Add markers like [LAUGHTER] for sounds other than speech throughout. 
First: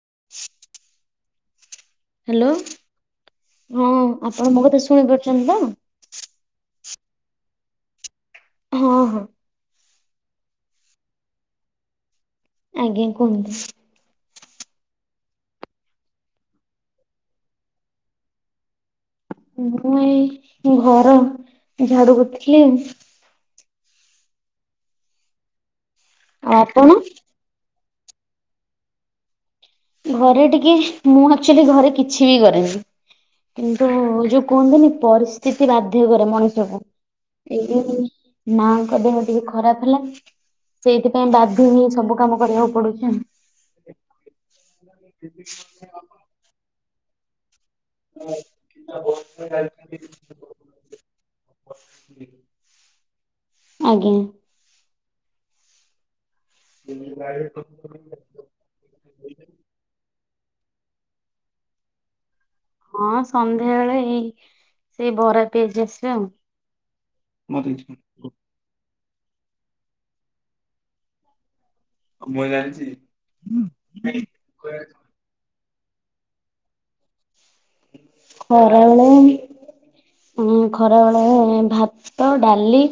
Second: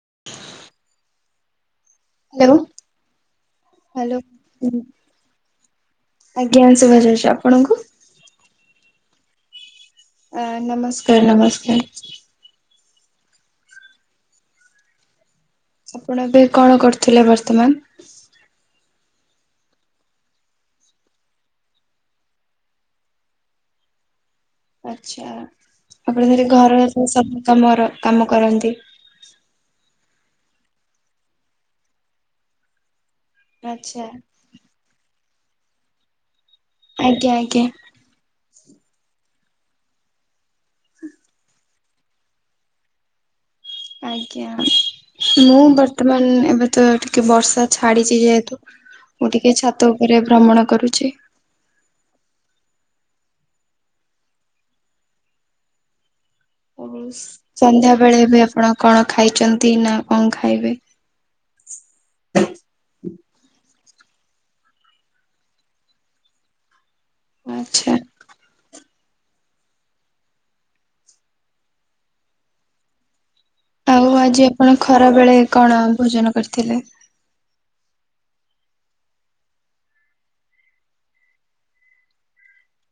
[UNINTELLIGIBLE] Hello ହଁ hello. ଆପଣ ମୋ କଥା ଶୁଣିପାରୁଛନ୍ତି ତ? ଆଜ୍ଞା, ଶୁଭାଯାଉଛି ଆପଣଙ୍କୁ? ହଁ ହଁ। ଅ ନମସ୍କାର, ନମସ୍କାର। ଆଜ୍ଞା, କୁହନ୍ତୁ। ଆପଣ ଏବେ କଣ କରୁଥିଲେ ବର୍ତ୍ତମାନ? ମୁଁ ଏଇ ଘର ଝାଡୁ କରୁଥିଲି। ଆଚ୍ଛା, ଆପଣ ଘରେ ଘରର ଆପଣ? ସବୁ କାମ କରନ୍ତି? ଘରେ ଟିକେ ମୁଁ ଆକ୍ଚୁଆଲି ଘରେ କିଛି ବି କରେନି କିନ୍ତୁ ଆଚ୍ଛା ଯୋଉ କୁହନ୍ତିନି ପରିସ୍ଥିତି ବାଧ୍ୟ କରେ ମଣିଷକୁ। ଆଜ୍ଞା ଆଜ୍ଞା। [UNINTELLIGIBLE] ମାଙ୍କ ଦେହ ଟିକେ ଖରାପ ହେଲା ସେଇଥି ପାଇଁ ବାଧ୍ୟ ହେଇ ସବୁ କାମ କରିବାକୁ ପଡୁଛି ଆଉ। ଆଜ୍ଞା ମୁଁ ବର୍ତ୍ତମାନ ଏବେ ତ ଟିକେ ବର୍ଷା ଛାଡ଼ିଛି ଯେହେତୁ ମୁଁ ଟିକେ ଛାତ ଉପରେ ଭ୍ରମଣ କରୁଛି। ଆଜ୍ଞା। ସନ୍ଧ୍ୟା ବେଳେ ବି ଆପଣ କଣ ଖାଇଛନ୍ତି ନା କଣ ଖାଇବେ? ହଁ ସନ୍ଧ୍ୟା ବଳେ ଏଇ ସେଇ ବରା, ପିଆଜି ଆସିବେ ଆଉ। ମତେ ଆଚ୍ଛା [UNINTELLIGIBLE] ମୁଁ ଜାଣିଛି। ଆଉ ଆଜି ଆପଣ ଖରା ବେଳେ କଣ ଭୋଜନ କରିଥିଲେ? ଖରାବେଳେ ଉ ଖରା ବେଳେ ଭାତ, ଡ଼ାଲି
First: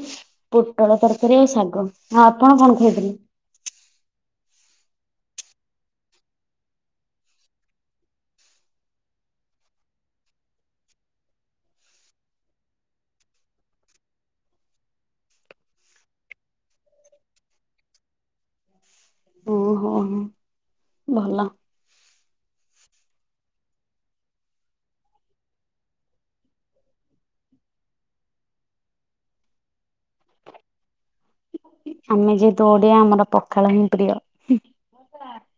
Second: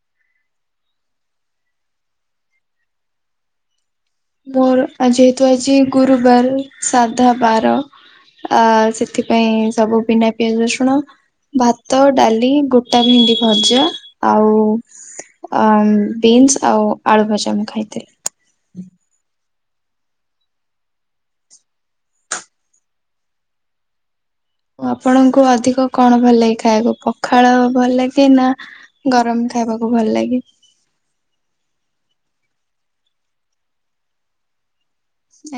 ପୋଟଳ ତରକାରୀ, ଆଉ ଶାଗ ଆଉ ଆପଣ କଣ ଖାଇଥିଲେ? ମୋର ଯେହେତୁ ଆଜି ଗୁରୁବାର ସାଧା ବାର। ଅ ସେଥିପାଇଁ ସବୁ ବିନା ପିଆଜ ରସୁଣ। ଭାତ, ଡ଼ାଲି ଗୋଟା ଭେଣ୍ଡି ଭଜା ଆଉ ଅ ବିନ୍ସ ଆଉ ଆଳୁ ଭଜା ମୁଁ ଖାଇଥିଲି। ଓହୋ, ହୋ। ଭଲ। ଆପଣଙ୍କୁ ଅଧିକ କଣ ଭଲ ଲାଗେ ଖାଇବାକୁ ପଖାଳ ଭଲ ଲାଗେ ନା ଗରମ ଖାଇବାକୁ ଭଲ ଲାଗେ? ଆମେ ଯେହେତୁ ଓଡ଼ିଆ ଆମର ପଖାଳ ହିଁ ପ୍ରିୟ।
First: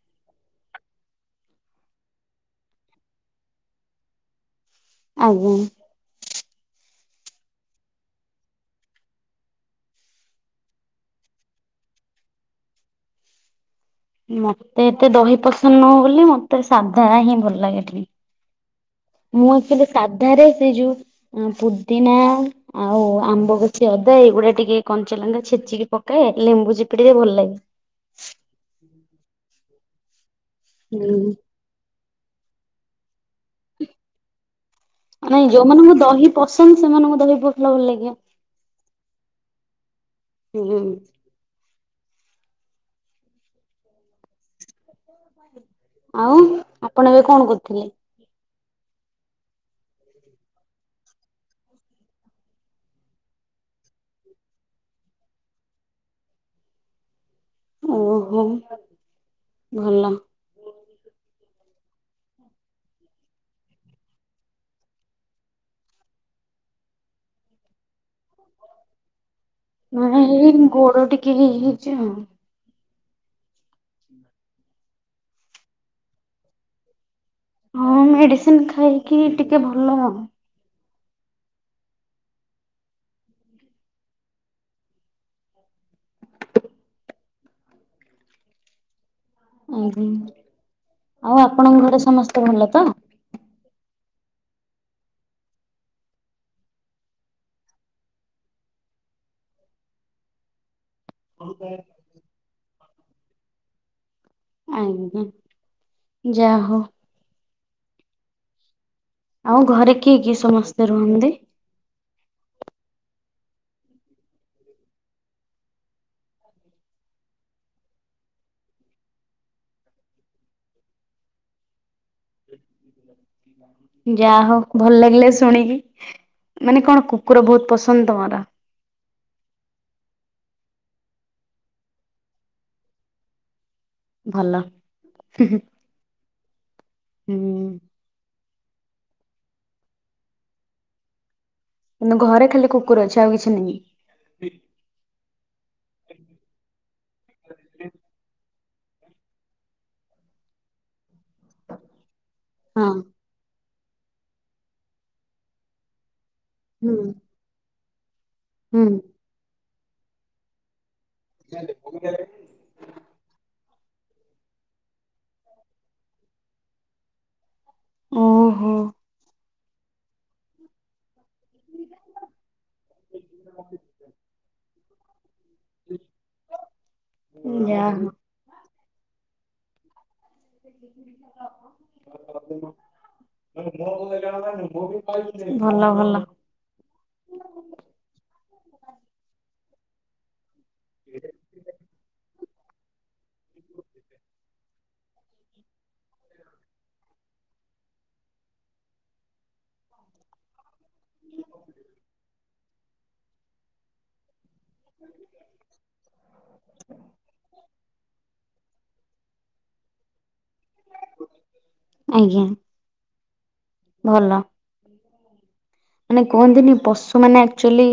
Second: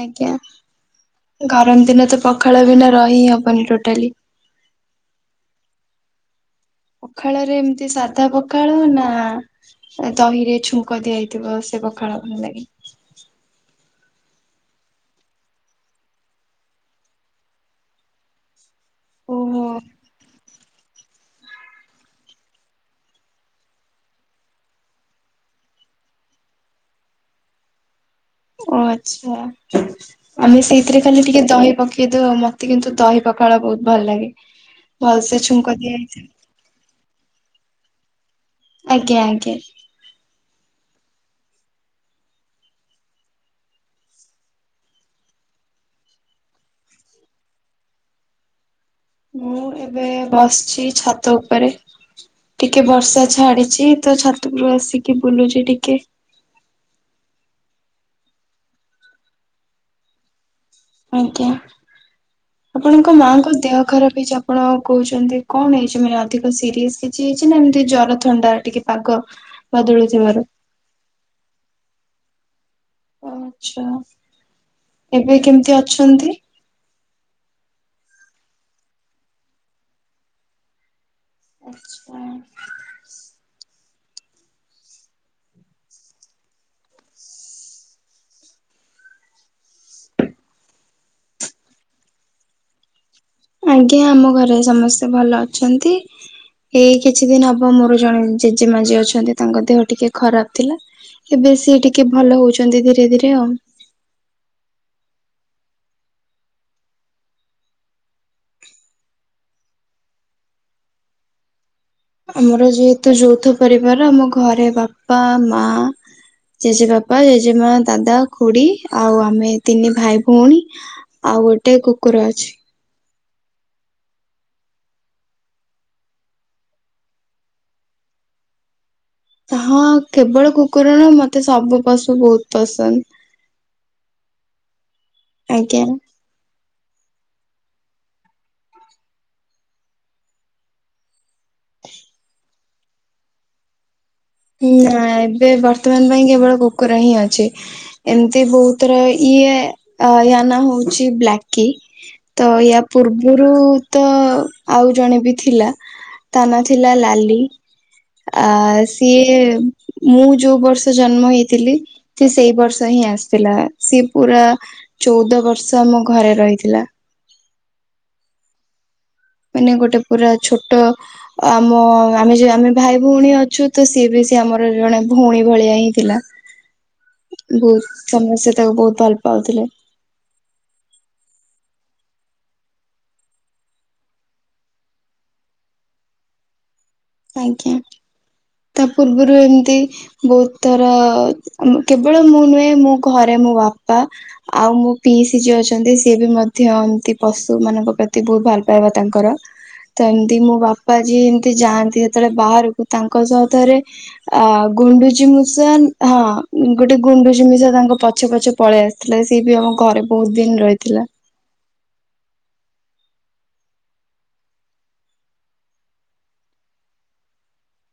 ଆଜ୍ଞା ଗରମ ଦିନ ତ ପଖାଳ ବିନା ରହିିଁ ହବନି ଟୋଟାଲି। ଆଜ୍ଞା। ପଖାଳ ରେ ଏମିତି ସାଧା ପଖାଳ ନା ଦହି ରେ ଛୁଙ୍କ ଦିଆହେଇଥିବ ସେ ପଖାଳ ଭଲ ଲାଗେ? ମତେ ଏତେ ଦହି ପସନ୍ଦ ନୁହଁ ବୋଲି ମତେ ସାଧା ହିଁ ଭଲ ଲାଗେ ଟିକେ। ମୁଁ ଓହୋ ଆକ୍ଚୁଆଲି ସାଧାରେ ସେ ଯୋଉ ପୁଦିନା ଆଉ ଆମ୍ବ କଷି ଅଦା ଏଇଗୁଡ଼ା ଟିକେ କଞ୍ଚା ଲଙ୍କା ଛେଚିକି ପକାଏ ଲେମ୍ବୁ ଚିପୁଡ଼ିଲେ ଭଲ ଲାଗେ। ଓ ଆଚ୍ଛା ଆମେ ସେଇଥିରେ ଖାଲି ହୁଁ ଟିକେ ଦହି ପ କିନ୍ତୁ ମତେ କିନ୍ତୁ ଦହି ପଖାଳ ବହୁତ ଭଲ ଲାଗେ। ଭଲସେ ନାଇଁ ଛୁଙ୍କ ଯୋଉମାନଙ୍କୁ ଦିଆହେଇଛି ଦହି ପସନ୍ଦ ସେମାନଙ୍କୁ ଦହି ପକେଇଲେ ଭଲ ଲାଗିବ। ଆଜ୍ଞା ଆଜ୍ଞା। ହୁଁ ହୁଁ। [INAUDIBLE] ଆଉ ଆପଣ ଏବେ କଣ କରୁଥିଲେ? ମୁଁ ଏବେ ବସିଛି ଛାତ ଉପରେ। ଟିକେ ବର୍ଷା ଛାଡିଛି ତ ଛାତ ଉପରୁ ଆସିକି ବୁଲୁଛି ଟିକେ। ଓହୋ ଭଲ ଆଜ୍ଞା। ଆପଣଙ୍କ ମାଆଙ୍କ ଦେହ ଖରାପ ହେଇଛି ଆପଣ କହୁଛନ୍ତି କଣ ହେଇଛି ଅଧିକ ସିରିଅସ୍ କିଛି କିଛି ନା ଏମିତି ଜର ଥଣ୍ଡା ଟିକେ ପାଗ ନାଇଁ ବଦଳୁଥିବାରୁ ଏଇ ଗୋଡ ଟିକେ ଇଏ ହେଉଛି ଆଉ ଆଛା ଏବେ କେମିତି ଅଛନ୍ତି? ହଁ ମେଡିସିନ ଖାଇକି ଟିକେ ଭଲ ଆଉ। ଆଛା। ଓହୋ, ଆଉ ଆପଣଙ୍କ ଘରେ ସମସ୍ତେ ଭଲ ତ? ଆଜ୍ଞା, ଆମ ଘରେ ସମସ୍ତେ ଭଲ ଅଛନ୍ତି। ଏଇ କିଛି ଦିନ ହବ ମୋର ଜଣେ ଜେଜେମା ଯିଏ ଅଛନ୍ତି ତାଙ୍କ ଦେହ ଟିକେ ଖରାପ ଥିଲା। ଏବେ ସି ଟିକେ ଭଲ ହଉଛନ୍ତି ଧୀରେ ଧୀରେ ଆଉ। ଆଜ୍ଞା ଯାହା ହଉ। ଆଉ ଘରେ କିଏ କିଏ ସମସ୍ତେ ରୁହନ୍ତି? ଆମର ଯେହେତୁ ଯୌଥ ପରିବାର ଆମ ଘରେ ବାପା ମା ଜେଜେ ବାପା ଜେଜେମା ଦାଦା ଖୁଡି ଆଉ ଆମେ ତିନି ଭାଇ ଭଉଣୀ ଆଉ ଗୋଟେ କୁକୁର ଅଛି। [INAUDIBLE] ଯାହା ହଉ ଭଲ ଲାଗିଲା ଶୁଣିକି। ମାନେ କଣ କୁକୁର ବହୁତ ପସନ୍ଦ ତମର? ହଁ କେବଳ କୁକୁର ନ ମତେ ସବୁ ପଶୁ ବହୁତ ପସନ୍ଦ। ଭଲ ହୁଁ ହୁଁ। ଆଜ୍ଞା। ହୁଁ। କିନ୍ତୁ ଘରେ ଖାଲି କୁକୁର ଅଛି ଆଉ କିଛି ନାହିଁ? ନା ଏବେ ବର୍ତ୍ତମାନ ପାଇଁ କେବଳ କୁକୁର ହିଁ ଅଛି। ଏମିତି ବହୁତର ଇଏ ୟା ନା ହଉଛି ବ୍ଲାକ୍ କି ତ ୟା ହଁ ପୂର୍ବରୁ ତ ଆଉ ଜଣେ ବି ଥିଲା। ତା ନାଁ ଥିଲା ହୁଁ ଲାଲି ଆ ହୁଁ ସିଏ ମୁଁ ଯୋଉ ବର୍ଷ ଜନ୍ମ ହେଇଥିଲି ସେ ସେଇ ବର୍ଷ ହିଁ ଆସ ଥିଲା ସିଏ ପୁରା ଚଉଦ ବର୍ଷ ଆମ ଘରେ ରହିଥିଲା। ଓହୋ। ମାନେ ଗୋଟେ ପୁରା ଛୋଟ ଆମ ଆମେ ଯଉ ଆମେ ଭାଇ ଭଉଣୀ ଅଛୁ ତ ସିଏ ବି ସି ଆମର ଜଣେ ଭଉଣୀ ଭଳିଆ ହିଁ ଥିଲା ଯାହା ବହୁତ ହଉ। ସମସ୍ତେ ତାକୁ ବହୁତ ଭଲ ପାଉଥିଲେ। [INAUDIBLE] ଭଲ ଭଲ। ଆଜ୍ଞା ତା ପୂର୍ବରୁ ଏମିତି ବହୁତ ତର କେବଳ ମୁଁ ନୁହେଁ ମୋ ଘରେ ମୋ ବାପା ଆଉ ମୁଁ ପିଇସି ଯିଏ ଅଛନ୍ତି ସିଏ ବି ମଧ୍ୟ ଏମିନ୍ତି ପଶୁ ମାନଙ୍କ ପ୍ରତି ବହୁତ ଭଲ ପାଇବା ତାଙ୍କର। ତ ଏମତି ମୋ ବାପା ଯିଏ ଏମିତି ଯାଆନ୍ତି ସେତେବେଳେ ବାହାରକୁ ତାଙ୍କ ସହ ଥରେ ଆ ଗୁଣ୍ଡୁଚିମୂଷା ହଁ ଗୋଟିଏ ଗୁଣ୍ଡୁଚିମୂଷା ତାଙ୍କ ପଛେ ପଛେ ପଳେଇ ଆ ଥିଲା ସିଏ ବି ଆମ ଘରେ ବହୁତ ଦିନ ରହିଥିଲା। ଆଜ୍ଞା ଭଲ। ମାନେ କୁହନ୍ତିନି ପଶୁ ମାନେ ଆକ୍ଚୁଆଲି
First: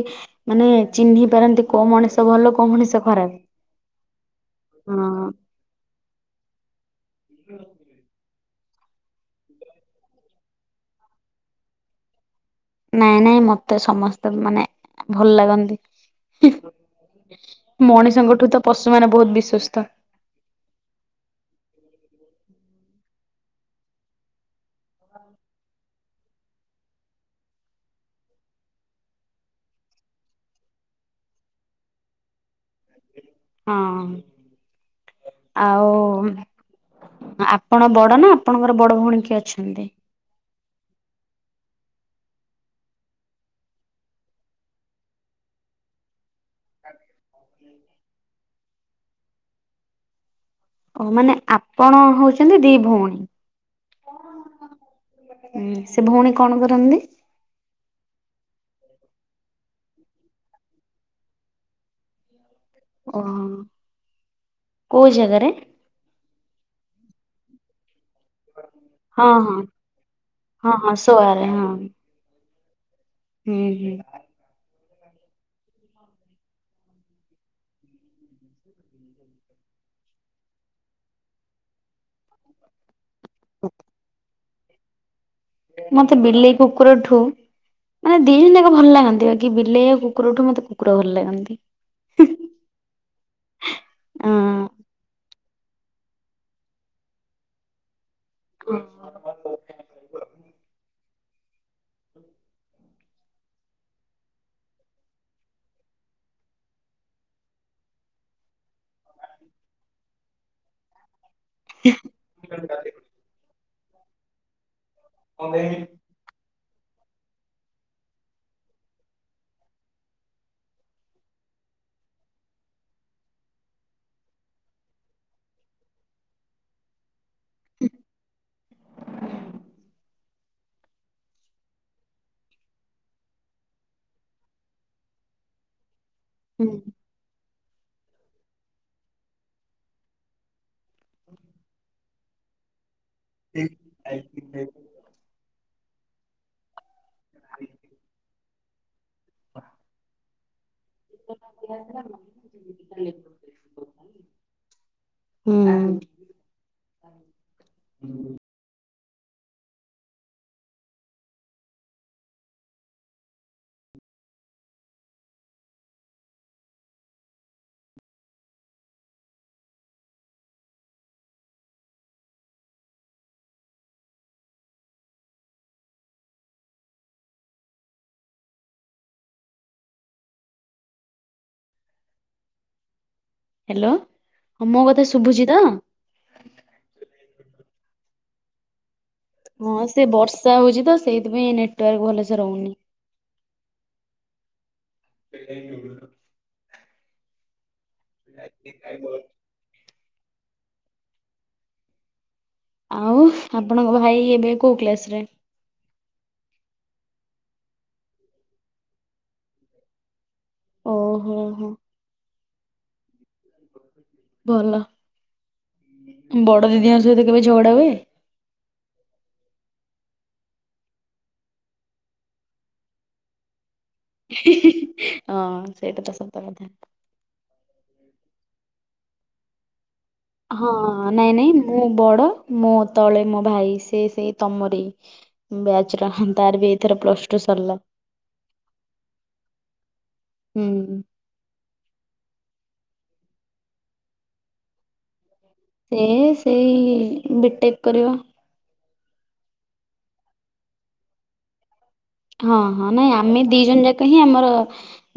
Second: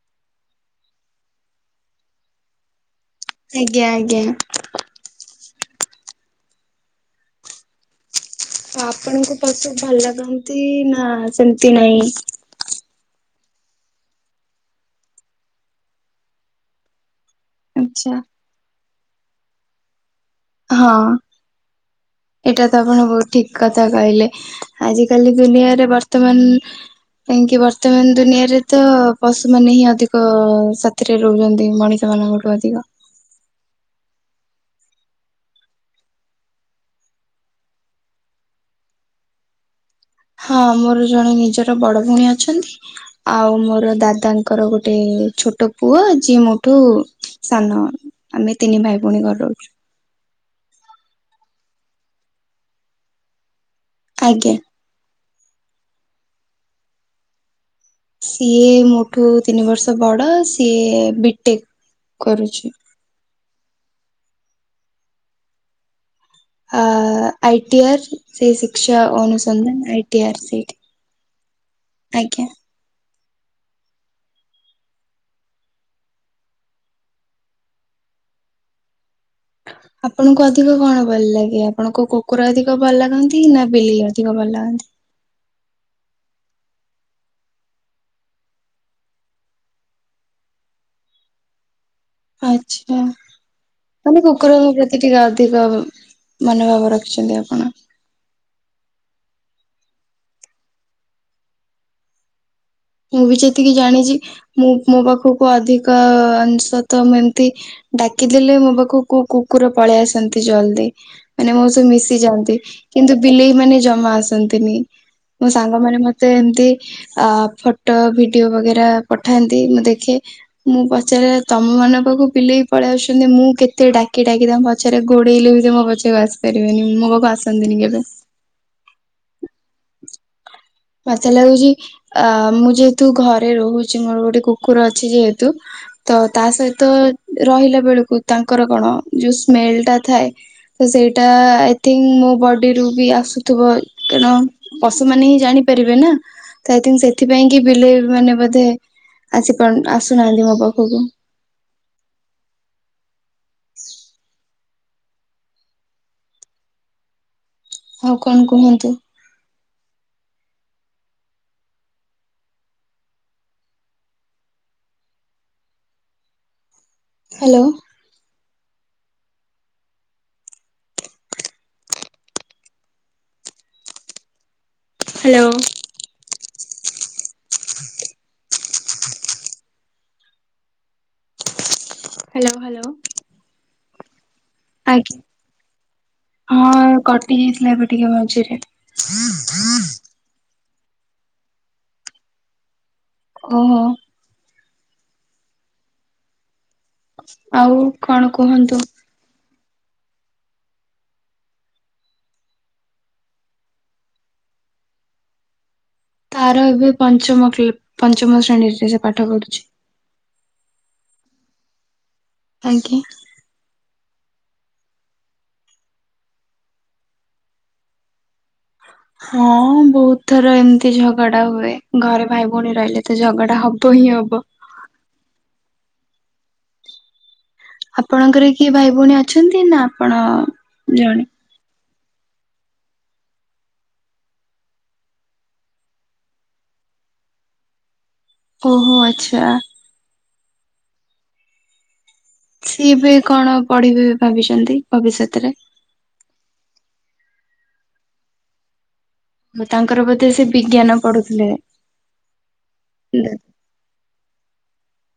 ମାନେ ଚିହ୍ନି ପାରନ୍ତି କୋଉ ମଣିଷ ଭଲ କୋଉ ମଣିଷ ଆଜ୍ଞା ଆଜ୍ଞା। ହଁଅ। ଆପଣଙ୍କୁ ପଶୁ ଭଲ ଲାଗନ୍ତି ନା ସେମିତି ନାଇ? ନାଇଁ ନାଇଁ ମତେ ସମସ୍ତେ ମାନେ ଭଲ ଲାଗନ୍ତି। ଆଚ୍ଛା ମଣିଷଙ୍କ ଠୁ ତ ପଶୁମାନେ ବହୁତ ବିଶ୍ଵସ୍ତ। ହଁ ଏଇଟା ତ ଆପଣ ବହୁତ ଠିକ୍ କଥା କହିଲେ। ଆଜିିକାଲି ଦୁନିଆରେ ବର୍ତ୍ତମାନ କାହିଁକି ବର୍ତ୍ତମାନ ଦୁନିଆରେ ତ ପଶୁମାନେ ହିଁ ଅଧିକ ସା ଥିରେ ରୁହନ୍ତି ମଣିଷ ମାନଙ୍କଠୁ ଅଧିକ। ହଁ ଆଉ ଆପଣ ବଡ଼ ନା ଆପଣଙ୍କର ବଡ଼ ଭଉଣୀ କିଏ ଅଛନ୍ତି? ହଁ ମୋର ଜଣେ ନିଜର ବଡ଼ ଭଉଣୀ ଅଛନ୍ତି। ଆଉ ମୋର ଦାଦାଙ୍କର ଗୋଟେ ଛୋଟ ପୁଅ ଯିଏ ମୋଠୁ ସାନ ଆମେ ତିନି ଭାଇ ଭଉଣୀ ଘରେ ରହୁଚୁ। ଓ ମାନେ ଆପଣ ହୋଉଛନ୍ତି ଦି ଭଉଣୀ? ଆଜ୍ଞା। ହୁଁ ସେ ଭଉଣୀ କଣ କରନ୍ତି? ସିଏ ମୋ ଠୁ ତିନି ବର୍ଷ ବଡ଼ ସିଏ ବିଟେକ୍ କରୁଛି। ଓହୋ କୋଉ ଜାଗାରେ? ଆ ଆଇଟିଆର୍ ସେଇ ଶିକ୍ଷା ହଁ ହଁ ଅନୁସନ୍ଧାନ ଆଇଟିଆର୍ ହଁ ହଁ ସୋଆରେ ହଁ। ଆଜ୍ଞା। ହୁଁ ହୁଁ। ଆପଣଙ୍କୁ ଅଧିକ କଣ ଭଲ ଲାଗେ ଆପଣଙ୍କୁ କୁକୁର ଅଧିକ ଭଲ ଲାଗ ନ୍ତି ନା ବିଲେଇ ଅଧିକ ଭଲ ଲାଗନ୍ତି? ମତେ ବିଲେଇ କୁକୁର ଠୁ ମାନେ ଦି ଜଣ ଯାକ ଭଲ ଲାଗନ୍ତି ବା କି ବିଲେଇ କୁକୁରଠୁ ମତେ କୁକୁର ଭଲ ଲାଗନ୍ତି। ଆଚ୍ଛା ମାନେ କୁକୁର ହଁ ସେ ଟିକେ ଅଧିକ ମନୋଭାବ ରଖିଛନ୍ତି ଆପଣ। [INAUDIBLE] ହୁଁ। ମୁଁ ବି ଯେତିକି ଜାଣିଛି ମୁଁ ମୋ ପାଖକୁ ଅଧିକାଂଶତ ମୁଁ ଏମତି ଡାକିଦେଲେ ମୋ ପାଖକୁ କୁକୁର ପଳେଇ ଆସନ୍ତି ଜଲ୍ଦି। ମାନେ ମୋ ସବୁ ମିଶିଯାଆନ୍ତି କିନ୍ତୁ ବିଲେଇ ମାନେ ଜମା ଆସନ୍ତିନି ମୋ ସାଙ୍ଗ ମାନ ମ ତ ଏମତି ଆ ଫଟୋ ଭିଡିଓ ବଗେରା ପଠାନ୍ତି ମୁଁ ଦେଖେ ମୁଁ ପଚାରିଲା ତମ ମାନଙ୍କ ପାଖକୁ ପିଲେଇି ପଳେଇ ଆସଛନ୍ତି ମୁଁ କେତେ ଡାକି ଆ ପଛରେ ଗୋଡେଇଲେ ବି ମୋ ପଛକୁ ଆସି ପାରିବେନି ମୋ ପାଖକୁ ଆସନ୍ତିନି କେବେ ନଥିଲେ ହେଉଚି ଆ ମୁଁ ଯେହେତୁ ଘରେ ରହୁଛି ମୋର ଗୋଟେ କୁକୁର ଅଛି ଯେହେତୁ ତ ତା ହୁଁ ସହିତ ରହିଲା ବେଳକୁ ତାଙ୍କର କଣ ଯୋଉ ସ୍ମେଲ ଟା ଥାଏ ସେ ସେଇଟା ଆଇ ଥିଙ୍କ ମୋ ବଡର ରୁୁ ବି ଆସୁ ଥିବ କାରଣ ପଶୁ ମାନ ହିଁ ଜାଣି ପାରିବେ ନା ତ ଏଥିପାଇଁ କି ବିଲେଇ ମାନେ ବୋଧେ ଆସି ଆସୁନାହାନ୍ତି ମୋ ପାଖକୁ। [UNINTELLIGIBLE] ହୁଁ। ଆଉ କଣ କୁହନ୍ତୁ? Hello. Hello. [INAUDIBLE] Hello hello. Hello, ହଁ ମୋ କଥାେ ଆଜ୍ଞା ଶୁଭୁଛି ତ? ହଁ କଟି ଯାଇଥିଲା ଏବେ ଟିକେ ମଝିରେ। ହଁ ସେ ବର୍ଷା ହଉଛି ତ ସେଇଥିପାଇଁ ନେଟୱାର୍କ ଭଲସେ ରହୁନି। ଓହୋ। [UNINTELLIGIBLE] ଆଉ କଣ କୁହନ୍ତୁ? ଆଉ ଆପଣଙ୍କ ଭାଇ ଏବେ କୋଉ କ୍ଲାସରେ? ତାର ଏବେ ପଞ୍ଚମ କ୍ଲେ ପଞ୍ଚମ ଶ୍ରେଣୀରେ ସେ ପାଠ ପଢୁଛି। ଓହୋ ହୋ। ଆଜ୍ଞ। ଭଲ ବଡ ଦିଦିଙ୍କ ସହିତ କେବେ ଝଗଡା ହୁଏ? ହଁ ବହୁତ ଥର ଏମିତି ଝଗଡା ହୁଏ, ଘରେ ଭାଇ ଭଉଣୀ ରହିଲେ ତ ଝଗଡା ହବ। ହିଁ ହିଁ ହିଁ ହଁ ସେଇଟା ତ ସତ କଥା। ଆପଣଙ୍କର କିଏ ଭାଇ ଭଉଣୀ ଅଛନ୍ତି ନା? ଆପଣ ହଁ ଜଣେ? ନାଇଁ ନାଇଁ ମୁଁ ବଡ ମୁଁ ତଳେ ମୋ ଭାଇ ସେ ସେ ତମରି ବ୍ୟାଚର ତାର ବି ଏଥର ପ୍ଲସ ଟୁ ସରିଲା। ଓହୋ ଆଚ୍ଛା। ହୁଁ ହୁଁ। ସିଏ ବି କଣ ପଢିବେ ଭାବିଛନ୍ତି ଭବିଷ୍ୟତରେ? ସେ ସେଇ ବିଟେକ୍ କରିବ। ତାଙ୍କର ବୋଧେ ସେ ବିଜ୍ଞାନ ପଢୁଥିଲେ। ହଁ ହଁ ନାଇଁ ଆମେ ଦି ଜଣ ଯାକ ହିଁ ଆମର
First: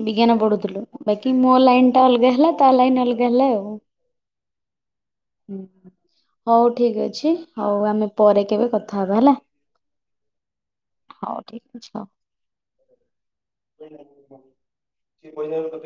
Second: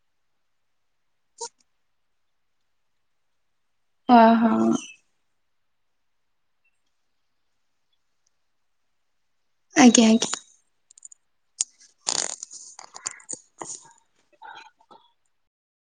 ବିଜ୍ଞାନ ପଢୁଥିଲୁ। ବାକି ମୋ ଲାଇନ ଟା ଅଲଗା ହେଲା ତା ଲାଇନ ଅଲଗା ହେଲା ଆଉ। ହଁ ହଁ। ହୁଁ ହଉ ଠିକ ଅଛି ହଉ ଆମେ ପରେ କେବେ କଥା ହବା ହେଲା। ଆଜ୍ଞା ଆଜ୍ଞା। ହଉ ଠିକ ଅଛି ହଉ। [UNINTELLIGIBLE]